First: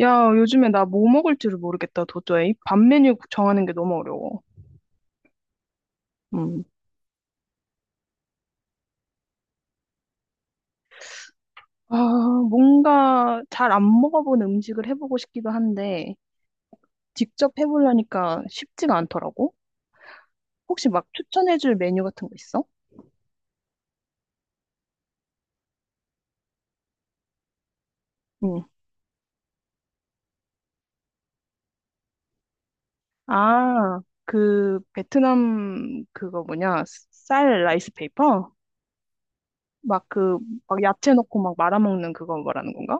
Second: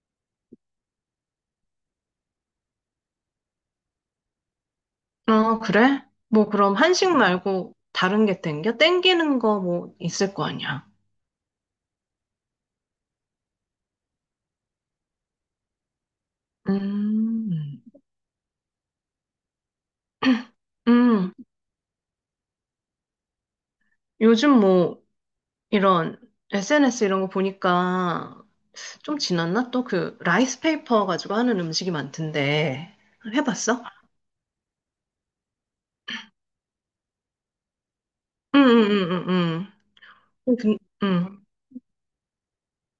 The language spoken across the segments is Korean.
야, 요즘에 나 뭐 먹을지를 모르겠다, 도저히. 밥 메뉴 정하는 게 너무 어려워. 아, 그래? 뭐 음, 그럼 한식 말고 다른 게 땡겨? 땡기는 거 뭐 있을 거 아니야. 아, 뭔가 잘 안 먹어본 음식을 해보고 싶기도 한데, 직접 음, 해보려니까 쉽지가 않더라고. 혹시 막 음, 추천해줄 메뉴 같은 거 있어? 요즘 뭐 이런 SNS 이런 거 보니까 음. 좀 지났나? 또 그 라이스 페이퍼 가지고 하는 음식이 많던데 해봤어? 아, 그, 베트남, 그거 뭐냐, 쌀 라이스 페이퍼? 응응응응응. 막 그, 막 음, 야채 넣고 음. 막 말아먹는 그거 말하는 건가?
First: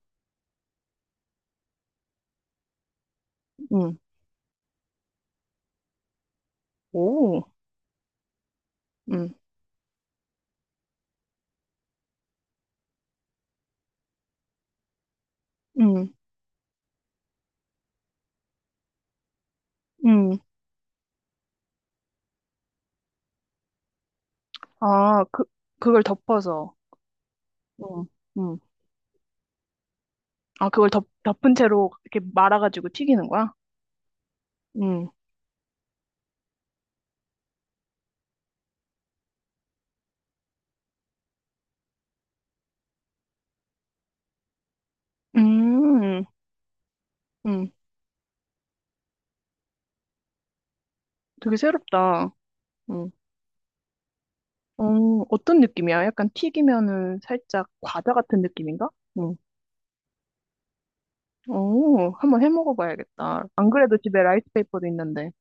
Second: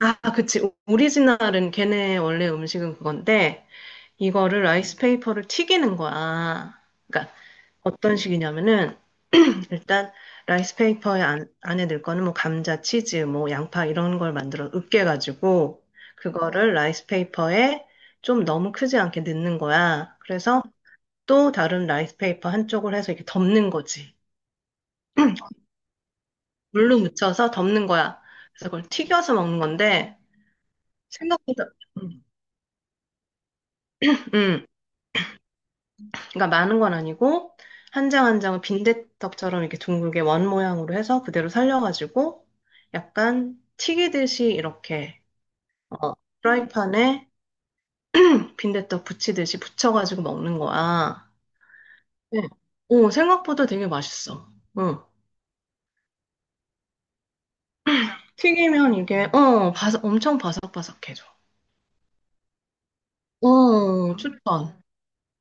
아, 그치. 오리지널은 걔네 원래 음식은 그건데 음, 이거를 라이스 페이퍼를 튀기는 거야. 그러니까 오, 어떤 식이냐면은 음, 일단 라이스페이퍼에 안, 안에 넣을 거는 뭐 감자, 치즈, 뭐 양파 이런 걸 만들어 으깨가지고 음, 그거를 라이스페이퍼에 좀 너무 크지 않게 넣는 거야. 음. 그래서 또 다른 라이스페이퍼 한쪽을 해서 이렇게 덮는 거지. 아, 그, 그걸 덮어서. 물로 묻혀서 덮는 거야. 음, 그래서 그걸 튀겨서 먹는 건데 그걸 덮은 생각보다 채로 음, 이렇게 말아가지고 튀기는 거야? 음. 음, 그러니까 많은 건 아니고 한 장 한 장을 빈대떡처럼 이렇게 둥글게 원 모양으로 해서 그대로 살려가지고 약간 튀기듯이 이렇게 어, 음, 프라이팬에 음. 빈대떡 부치듯이 부쳐가지고 먹는 거야. 되게 새롭다. 네. 오, 음. 생각보다 되게 맛있어. 어, 응. 어떤 느낌이야? 약간 튀기면은 살짝 과자 같은 느낌인가? 튀기면 이게, 음. 어, 바삭, 엄청 바삭바삭해져. 오, 한번 해 먹어봐야겠다. 안 그래도 어, 집에 추천. 라이스페이퍼도 있는데.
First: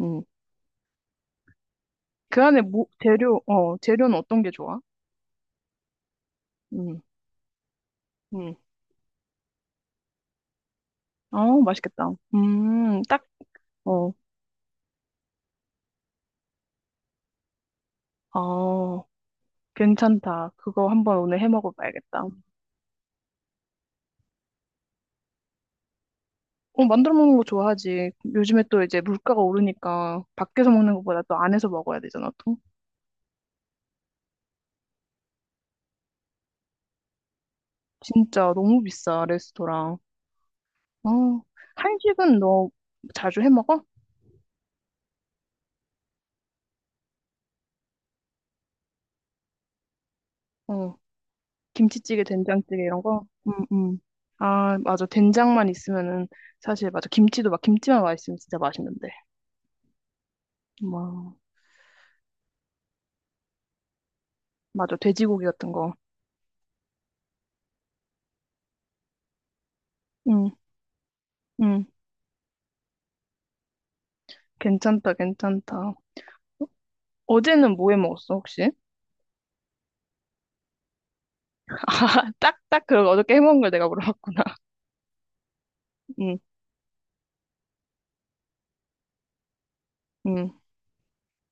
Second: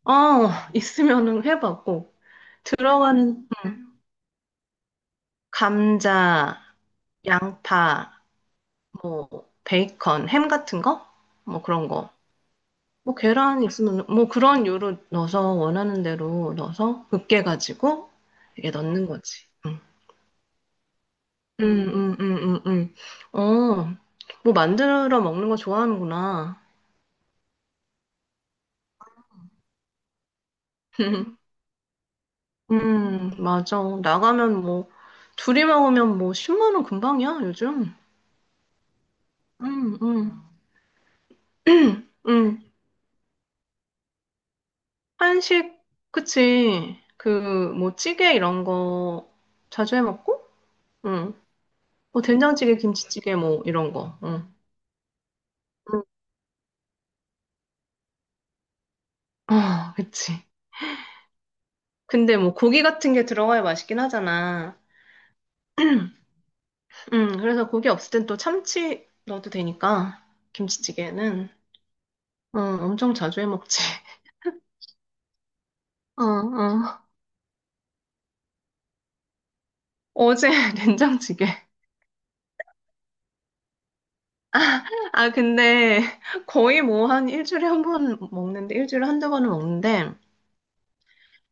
음. 어, 있으면은 해봐, 꼭. 그 안에 뭐, 재료, 들어가는, 어, 재료는 어떤 게 좋아? 감자, 음, 양파, 음. 뭐, 베이컨, 햄 같은 거? 아, 뭐 그런 거. 맛있겠다. 뭐 딱, 계란 있으면, 어, 뭐 그런 요로 넣어서 원하는 대로 넣어서 으깨가지고 이게 아, 넣는 거지. 응. 괜찮다. 그거 한번 오늘 해 음, 음, 먹어봐야겠다. 음, 음, 음. 어, 뭐 만들어 먹는 거 좋아하는구나. 어, 만들어 먹는 거 좋아하지. 요즘에 또 이제 물가가 오르니까 밖에서 먹는 것보다 또 안에서 먹어야 되잖아, 또. 맞아. 나가면 뭐, 둘이 먹으면 뭐, 10만 원 금방이야, 요즘. 진짜 너무 비싸, 음, 레스토랑. 음, 어, 한식은 음. 너 자주 해 먹어? 한식, 그치. 그, 뭐, 찌개 이런 거 자주 해 먹고? 어, 응. 뭐, 김치찌개, 된장찌개, 된장찌개 이런 거? 김치찌개 응, 뭐, 이런 응. 거. 응. 아, 맞아. 된장만 응. 있으면은 사실 맞아. 김치도 막 김치만 맛있으면 진짜 맛있는데. 아, 그치. 와, 근데 뭐, 고기 같은 게 들어가야 맛있긴 하잖아. 맞아. 돼지고기 같은 거. 그래서 고기 없을 땐 또 참치 넣어도 되니까, 응, 김치찌개는. 응. 어, 엄청 자주 해 먹지. 괜찮다, 괜찮다. 어, 어. 어제는 뭐 해 먹었어, 혹시? 어제 된장찌개. 아, 딱, 딱, 그 어저께 해 먹은 걸 내가 물어봤구나. 아, 근데 응, 거의 뭐 한 일주일에 한 번 먹는데, 일주일에 한두 번은 먹는데, 응.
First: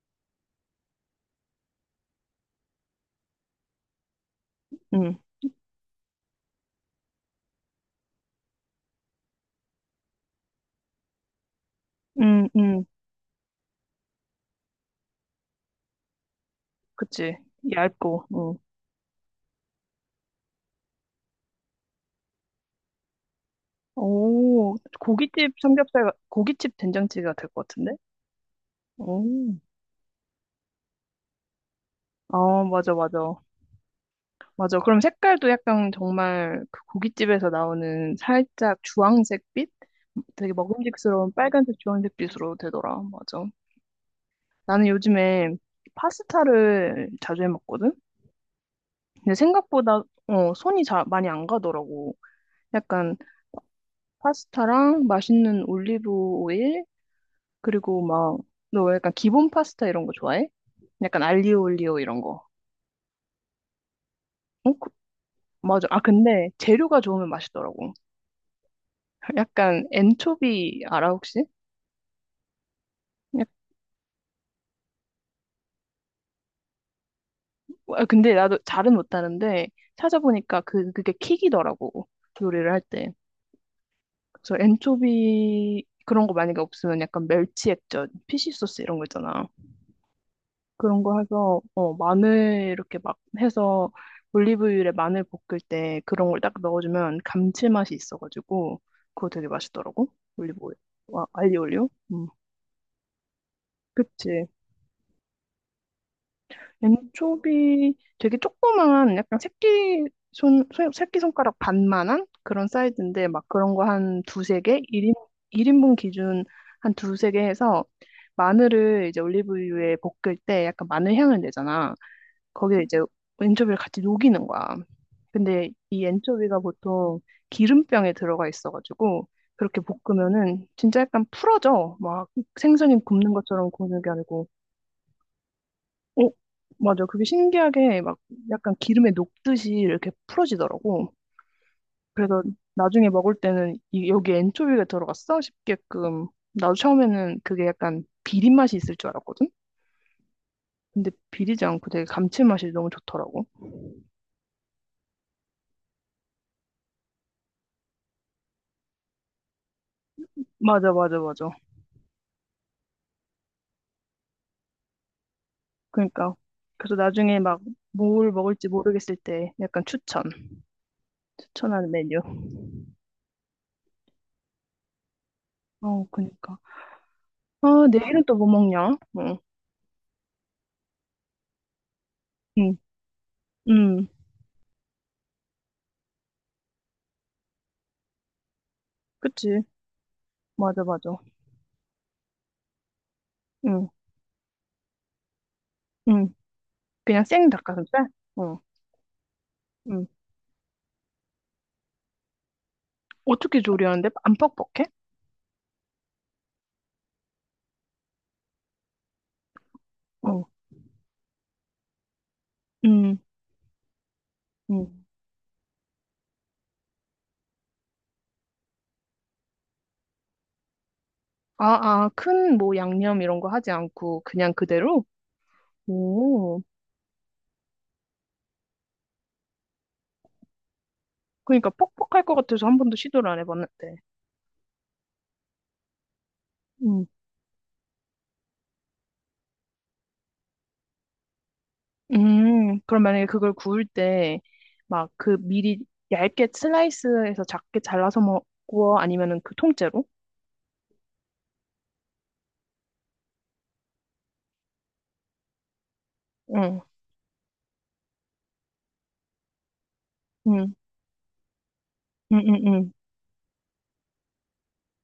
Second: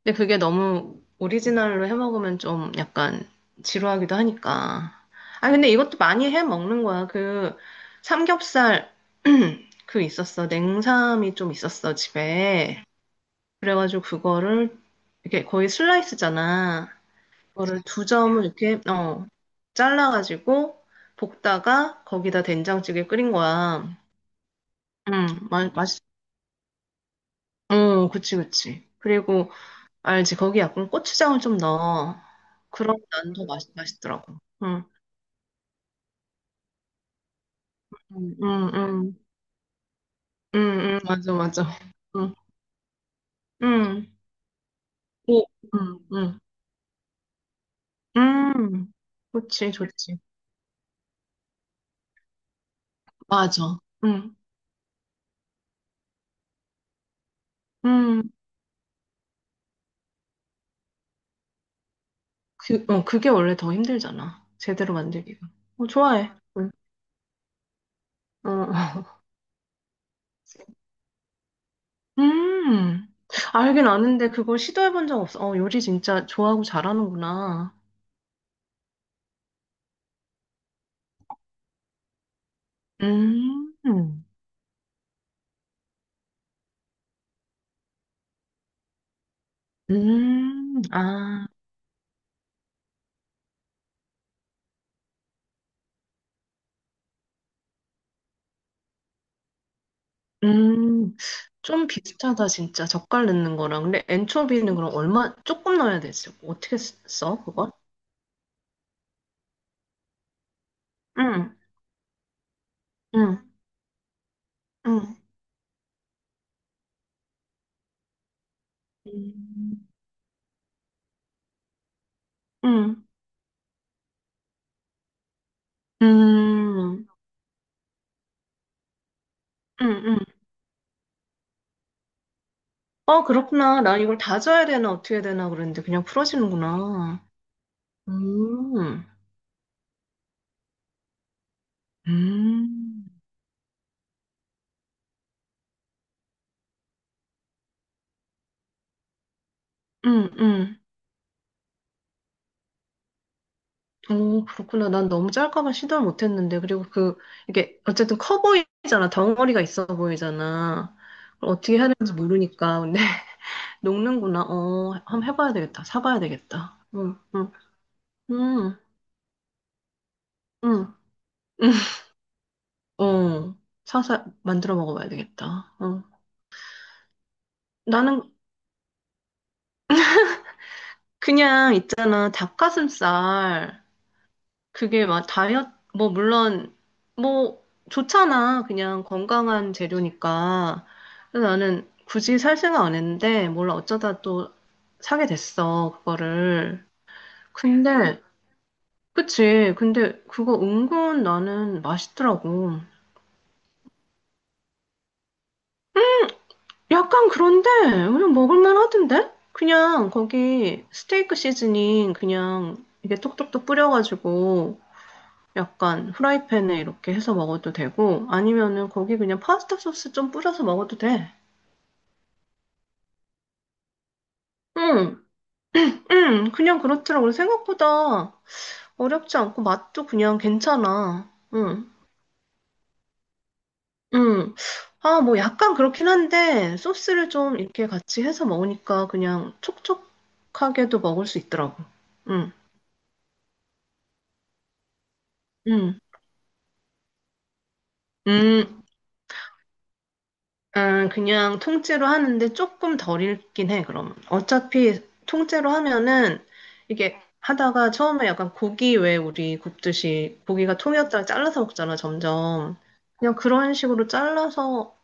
근데 그게 너무 오리지널로 해 먹으면 좀 약간 지루하기도 하니까. 응, 아, 근데 이것도 많이 해 먹는 거야. 그 삼겹살, 그 있었어. 냉삼이 좀 있었어, 응, 집에. 응, 그래가지고 그거를 이렇게 거의 슬라이스잖아. 그치. 그거를 두 얇고, 점을 응. 이렇게 어 잘라가지고 볶다가 거기다 된장찌개 끓인 거야. 오, 응, 고깃집 맛 맛있. 삼겹살, 고깃집 된장찌개가 될 것 같은데? 어, 그치, 그치. 오, 그리고 알지, 거기 약간 고추장을 좀 넣어. 아, 맞아, 그럼 맞아. 난 더 맛있더라고. 맞아. 응, 그럼 색깔도 약간 정말 그 고깃집에서 나오는 응, 응, 살짝 응, 주황색빛? 되게 응, 응, 먹음직스러운 맞아, 맞아. 빨간색, 응, 주황색빛으로 되더라. 맞아. 응, 나는 오, 요즘에 응, 응, 파스타를 자주 해 먹거든? 응, 근데 그치, 생각보다, 좋지. 손이 잘 많이 안 가더라고. 약간 맞아. 응, 파스타랑 맛있는 올리브 오일, 그리고 응. 막, 너 약간 기본 파스타 이런 거 좋아해? 약간 알리오 올리오 이런 거. 그, 어, 그게 원래 더 힘들잖아. 어? 제대로 만들기가. 맞아. 어, 아, 좋아해. 근데 응. 재료가 좋으면 맛있더라고. 어, 어. 약간 엔초비 알아, 혹시? 음. 약- 알긴 아는데 그걸 시도해본 적 없어. 어, 요리 진짜 좋아하고 잘하는구나. 아, 근데 나도 잘은 못하는데 찾아보니까 그게 킥이더라고. 요리를 할 때. 음, 그래서 엔초비 그런 거 만약에 없으면 약간 멸치 액젓, 피쉬 소스 이런 거 있잖아. 그런 거 아, 해서 마늘 이렇게 막 해서 올리브유에 마늘 볶을 때 그런 걸 딱 넣어주면 감칠맛이 있어가지고 그거 되게 맛있더라고. 올리브유. 음. 와, 좀 알리올리오. 비슷하다, 진짜. 젓갈 넣는 거랑. 근데 그치. 엔초비는 그럼 얼마, 조금 넣어야 되지. 어떻게 써, 그걸? 엔초비 되게 조그만 약간 새끼 새끼 응, 손가락 반만한 그런 사이즈인데 응, 막 그런 거 한 두세 개 1인 응. 일인분 기준 한 두세 개 해서 마늘을 이제 응, 올리브유에 볶을 때 약간 마늘 향을 내잖아. 거기에 이제 응, 엔초비를 같이 녹이는 거야. 근데 이 엔초비가 응, 보통 기름병에 들어가 있어가지고 그렇게 응, 응. 볶으면은 진짜 약간 풀어져. 막 생선이 아, 굽는 것처럼 그렇구나. 난 굽는 게 이걸 아니고, 다져야 되나, 어떻게 해야 되나 그랬는데, 그냥 어? 맞아. 풀어지는구나. 그게 신기하게 막 약간 음, 기름에 녹듯이 이렇게 풀어지더라고. 그래서 음, 나중에 먹을 때는 이, 여기 엔초비가 들어갔어? 싶게끔. 나도 처음에는 그게 약간 비린 맛이 있을 줄 알았거든? 음, 음. 근데 비리지 않고 되게 감칠맛이 너무 좋더라고. 오, 그렇구나. 난 너무 짤까봐 시도를 못했는데. 그리고 그, 이게, 어쨌든 커 보이잖아. 덩어리가 있어 맞아, 보이잖아. 맞아, 그걸 맞아. 어떻게 해야 되는지 모르니까. 근데, 녹는구나. 어, 한번 해봐야 되겠다. 사봐야 그러니까 되겠다. 그래서 응, 나중에 응, 막 뭘 먹을지 응, 모르겠을 때 약간 추천 응, 응. 추천하는 메뉴. 어, 사서 만들어 먹어봐야 되겠다. 어. 어, 그러니까. 아, 나는 내일은 또 뭐 먹냐? 응, 그냥 있잖아, 응, 닭가슴살. 응. 그게 막 다이어트, 뭐, 물론, 뭐, 좋잖아. 그냥 그치. 건강한 맞아, 재료니까. 맞아. 그래서 나는 굳이 살 생각 안 했는데, 몰라, 응, 어쩌다 또 사게 됐어, 응. 그거를. 그냥 생 닭가슴살? 근데, 응, 그치. 응. 근데 그거 은근 나는 맛있더라고. 어떻게 조리하는데? 안 퍽퍽해? 약간 그런데, 그냥 먹을만 하던데? 그냥 응, 거기 스테이크 시즈닝 그냥 이게 응, 톡톡톡 뿌려가지고, 응. 약간 후라이팬에 이렇게 해서 먹어도 되고 아니면은 거기 그냥 파스타 소스 좀 뿌려서 먹어도 돼. 아, 아, 큰 뭐 양념 이런 거 하지 않고 그냥 그대로? 응, 응, 오, 그냥 그렇더라고. 생각보다 어렵지 않고 맛도 그냥 괜찮아. 그러니까 응, 퍽퍽할 것 같아서 한 번도 시도를 안 해봤는데. 응. 아, 뭐 약간 그렇긴 한데 응. 소스를 좀 이렇게 같이 해서 먹으니까 그냥 촉촉하게도 먹을 수 있더라고. 응, 그럼 만약에 그걸 구울 때, 막 그 미리 응, 얇게 슬라이스해서 작게 잘라서 응. 먹고, 아니면은 그 통째로? 아, 그냥 통째로 하는데 조금 덜 읽긴 해, 그럼. 어차피 통째로 하면은 응, 이게 하다가 처음에 약간 고기 왜 우리 굽듯이 응, 고기가 통이었다가 잘라서 먹잖아, 응, 응, 점점. 응, 그냥 그런 식으로 잘라서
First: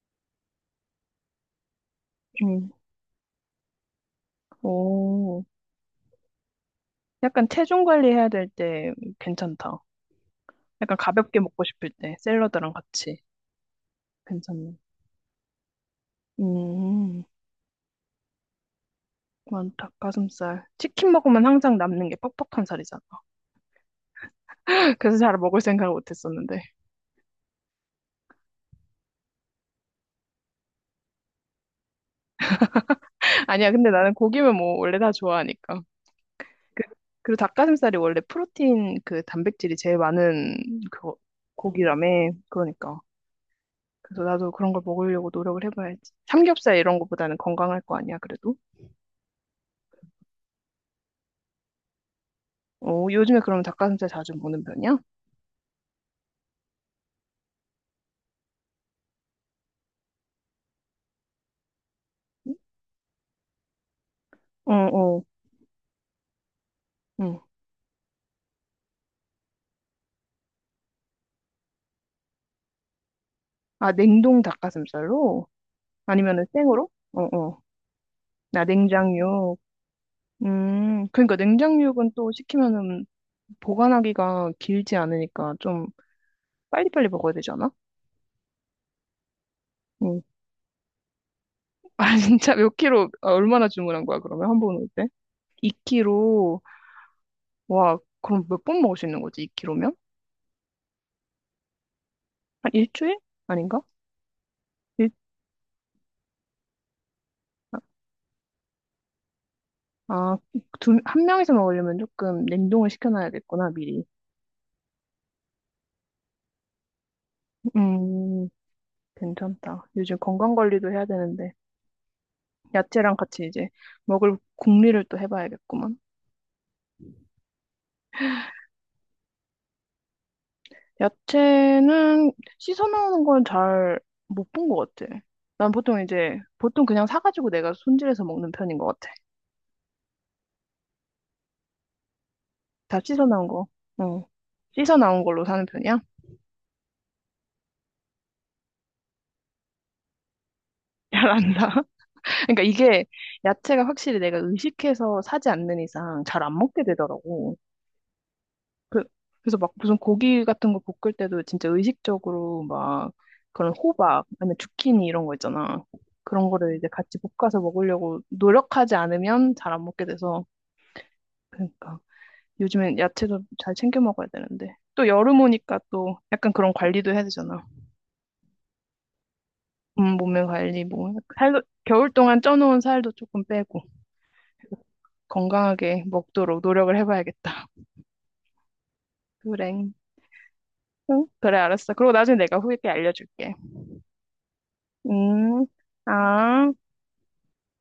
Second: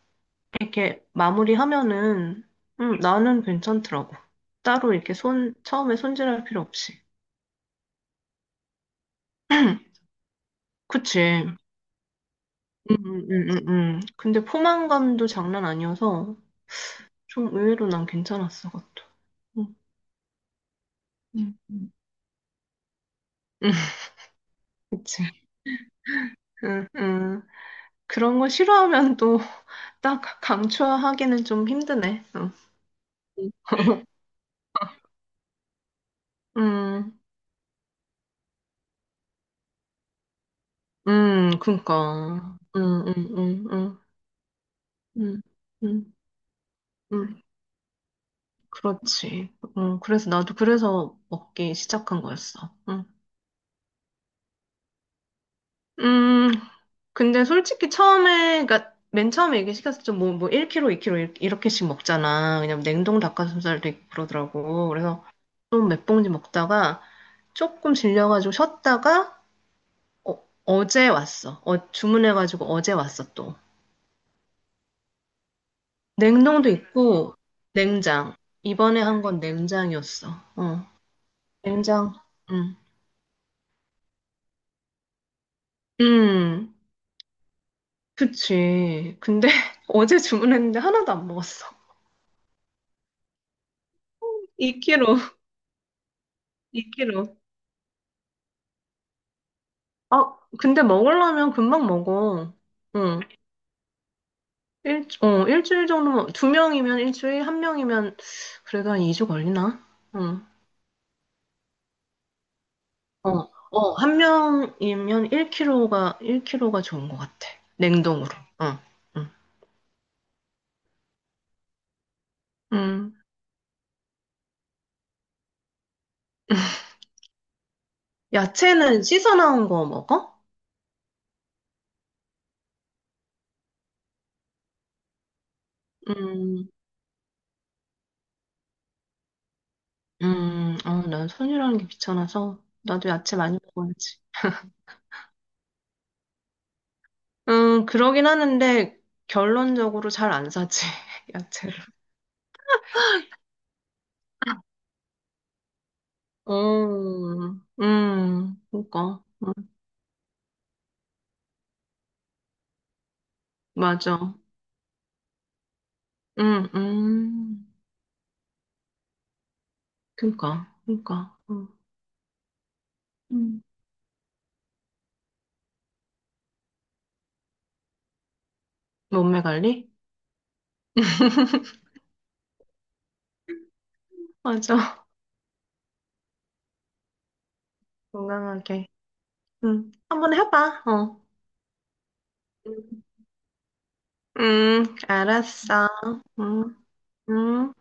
이렇게 마무리하면은 응. 나는 괜찮더라고. 따로 이렇게 오, 손, 처음에 손질할 필요 없이. 약간 체중 관리해야 될 때 괜찮다. 약간 가볍게 그치. 먹고 싶을 때, 샐러드랑 음, 같이. 음, 음, 음. 음. 근데 괜찮네. 포만감도 장난 아니어서 음, 좀 의외로 난 괜찮았어, 그것도. 난 음. 닭가슴살. 치킨 먹으면 항상 음. 남는 게 퍽퍽한 살이잖아. 그래서 그치. 잘 먹을 생각을 못 했었는데. 응, 응. 그런 거 싫어하면 또 딱 강추하기는 좀 힘드네. 응. 아니야, 근데 나는 고기면 뭐 원래 다 좋아하니까. 그- 음, 그리고 닭가슴살이 원래 프로틴 그 단백질이 제일 많은 그 고기라며. 그니까. 그러니까. 음, 음, 음, 그래서 나도 그런 걸 먹으려고 음, 노력을 해봐야지. 음, 삼겹살 이런 거보다는 음, 건강할 거 아니야, 그래도? 그렇지. 그래서 나도 그래서 먹기 시작한 거였어. 어, 요즘에 그러면 닭가슴살 자주 먹는 편이야? 음, 근데 솔직히 처음에, 그니까 맨 처음에 얘기 시켰을 때 뭐, 뭐 1kg, 2kg 이렇게씩 먹잖아. 왜냐면 냉동 닭가슴살도 있고 어, 그러더라고. 어, 그래서 좀 몇 봉지 먹다가 응. 조금 질려가지고 쉬었다가 어, 어제 왔어. 어, 주문해가지고 어제 왔어, 또. 아, 냉동 닭가슴살로? 아니면은 냉동도 생으로? 어, 있고, 어. 냉장. 나 이번에 한 건 냉장육. 냉장이었어. 어, 그러니까 냉장육은 냉장. 또 응. 시키면은 보관하기가 길지 않으니까 좀 음, 빨리빨리 먹어야 되잖아? 그치. 근데 어제 주문했는데 하나도 안 먹었어. 아, 진짜 몇 킬로, 아, 얼마나 주문한 거야, 그러면? 한 번 올 때? 2kg, 2kg, 2kg. 와, 그럼 몇 번 먹을 수 있는 거지, 2킬로면? 아, 근데 먹으려면 금방 먹어. 한 일주일? 응. 아닌가? 일, 일, 어, 일주일 정도면, 두 명이면 일주일, 한 명이면 그래도 한 2주 걸리나? 아, 응. 두, 한 명이서 먹으려면 조금 냉동을 어, 시켜놔야겠구나, 어, 미리. 한 명이면 1kg가, 일 킬로가 좋은 것 같아. 냉동으로. 음, 어, 응. 괜찮다. 요즘 건강 관리도 해야 되는데, 음. 야채랑 같이 이제 먹을 궁리를 또 해봐야겠구만. 야채는 씻어 나온 거 먹어? 야채는 씻어 놓는 건 잘 못 본 것 같아. 난 보통 이제, 음, 보통 그냥 사가지고 내가 손질해서 먹는 편인 것 같아. 어, 난 손이라는 게 귀찮아서. 다 나도 씻어 야채 나온 많이 거. 먹어야지. 어. 씻어 나온 걸로 사는 편이야? 그러긴 하는데, 결론적으로 잘 안 사지, 잘 안 사. 야채를. 그러니까 이게 야채가 확실히 내가 의식해서 사지 않는 이상 잘 안 먹게 되더라고. 그, 그니까. 그래서 막 무슨 고기 같은 거 볶을 때도 진짜 의식적으로 막 그런 호박, 맞아. 아니면 주키니 이런 거 있잖아. 그런 음, 거를 이제 같이 볶아서 음, 먹으려고 노력하지 않으면 잘 안 먹게 돼서. 그니까, 그니까. 음. 그러니까 요즘엔 야채도 음. 잘 챙겨 먹어야 되는데. 또 여름 오니까 또 약간 그런 관리도 해야 되잖아. 몸매 관리? 몸매 관리, 뭐, 살도, 겨울 동안 쪄놓은 살도 조금 빼고, 맞아. 건강하게 먹도록 노력을 해봐야겠다. 건강하게. 그래. 응. 한번 해봐. 어. 응? 그래, 알았어. 그리고 나중에 내가 후기 때 음. 알려줄게. 음, 알았어. 아. 음, 음.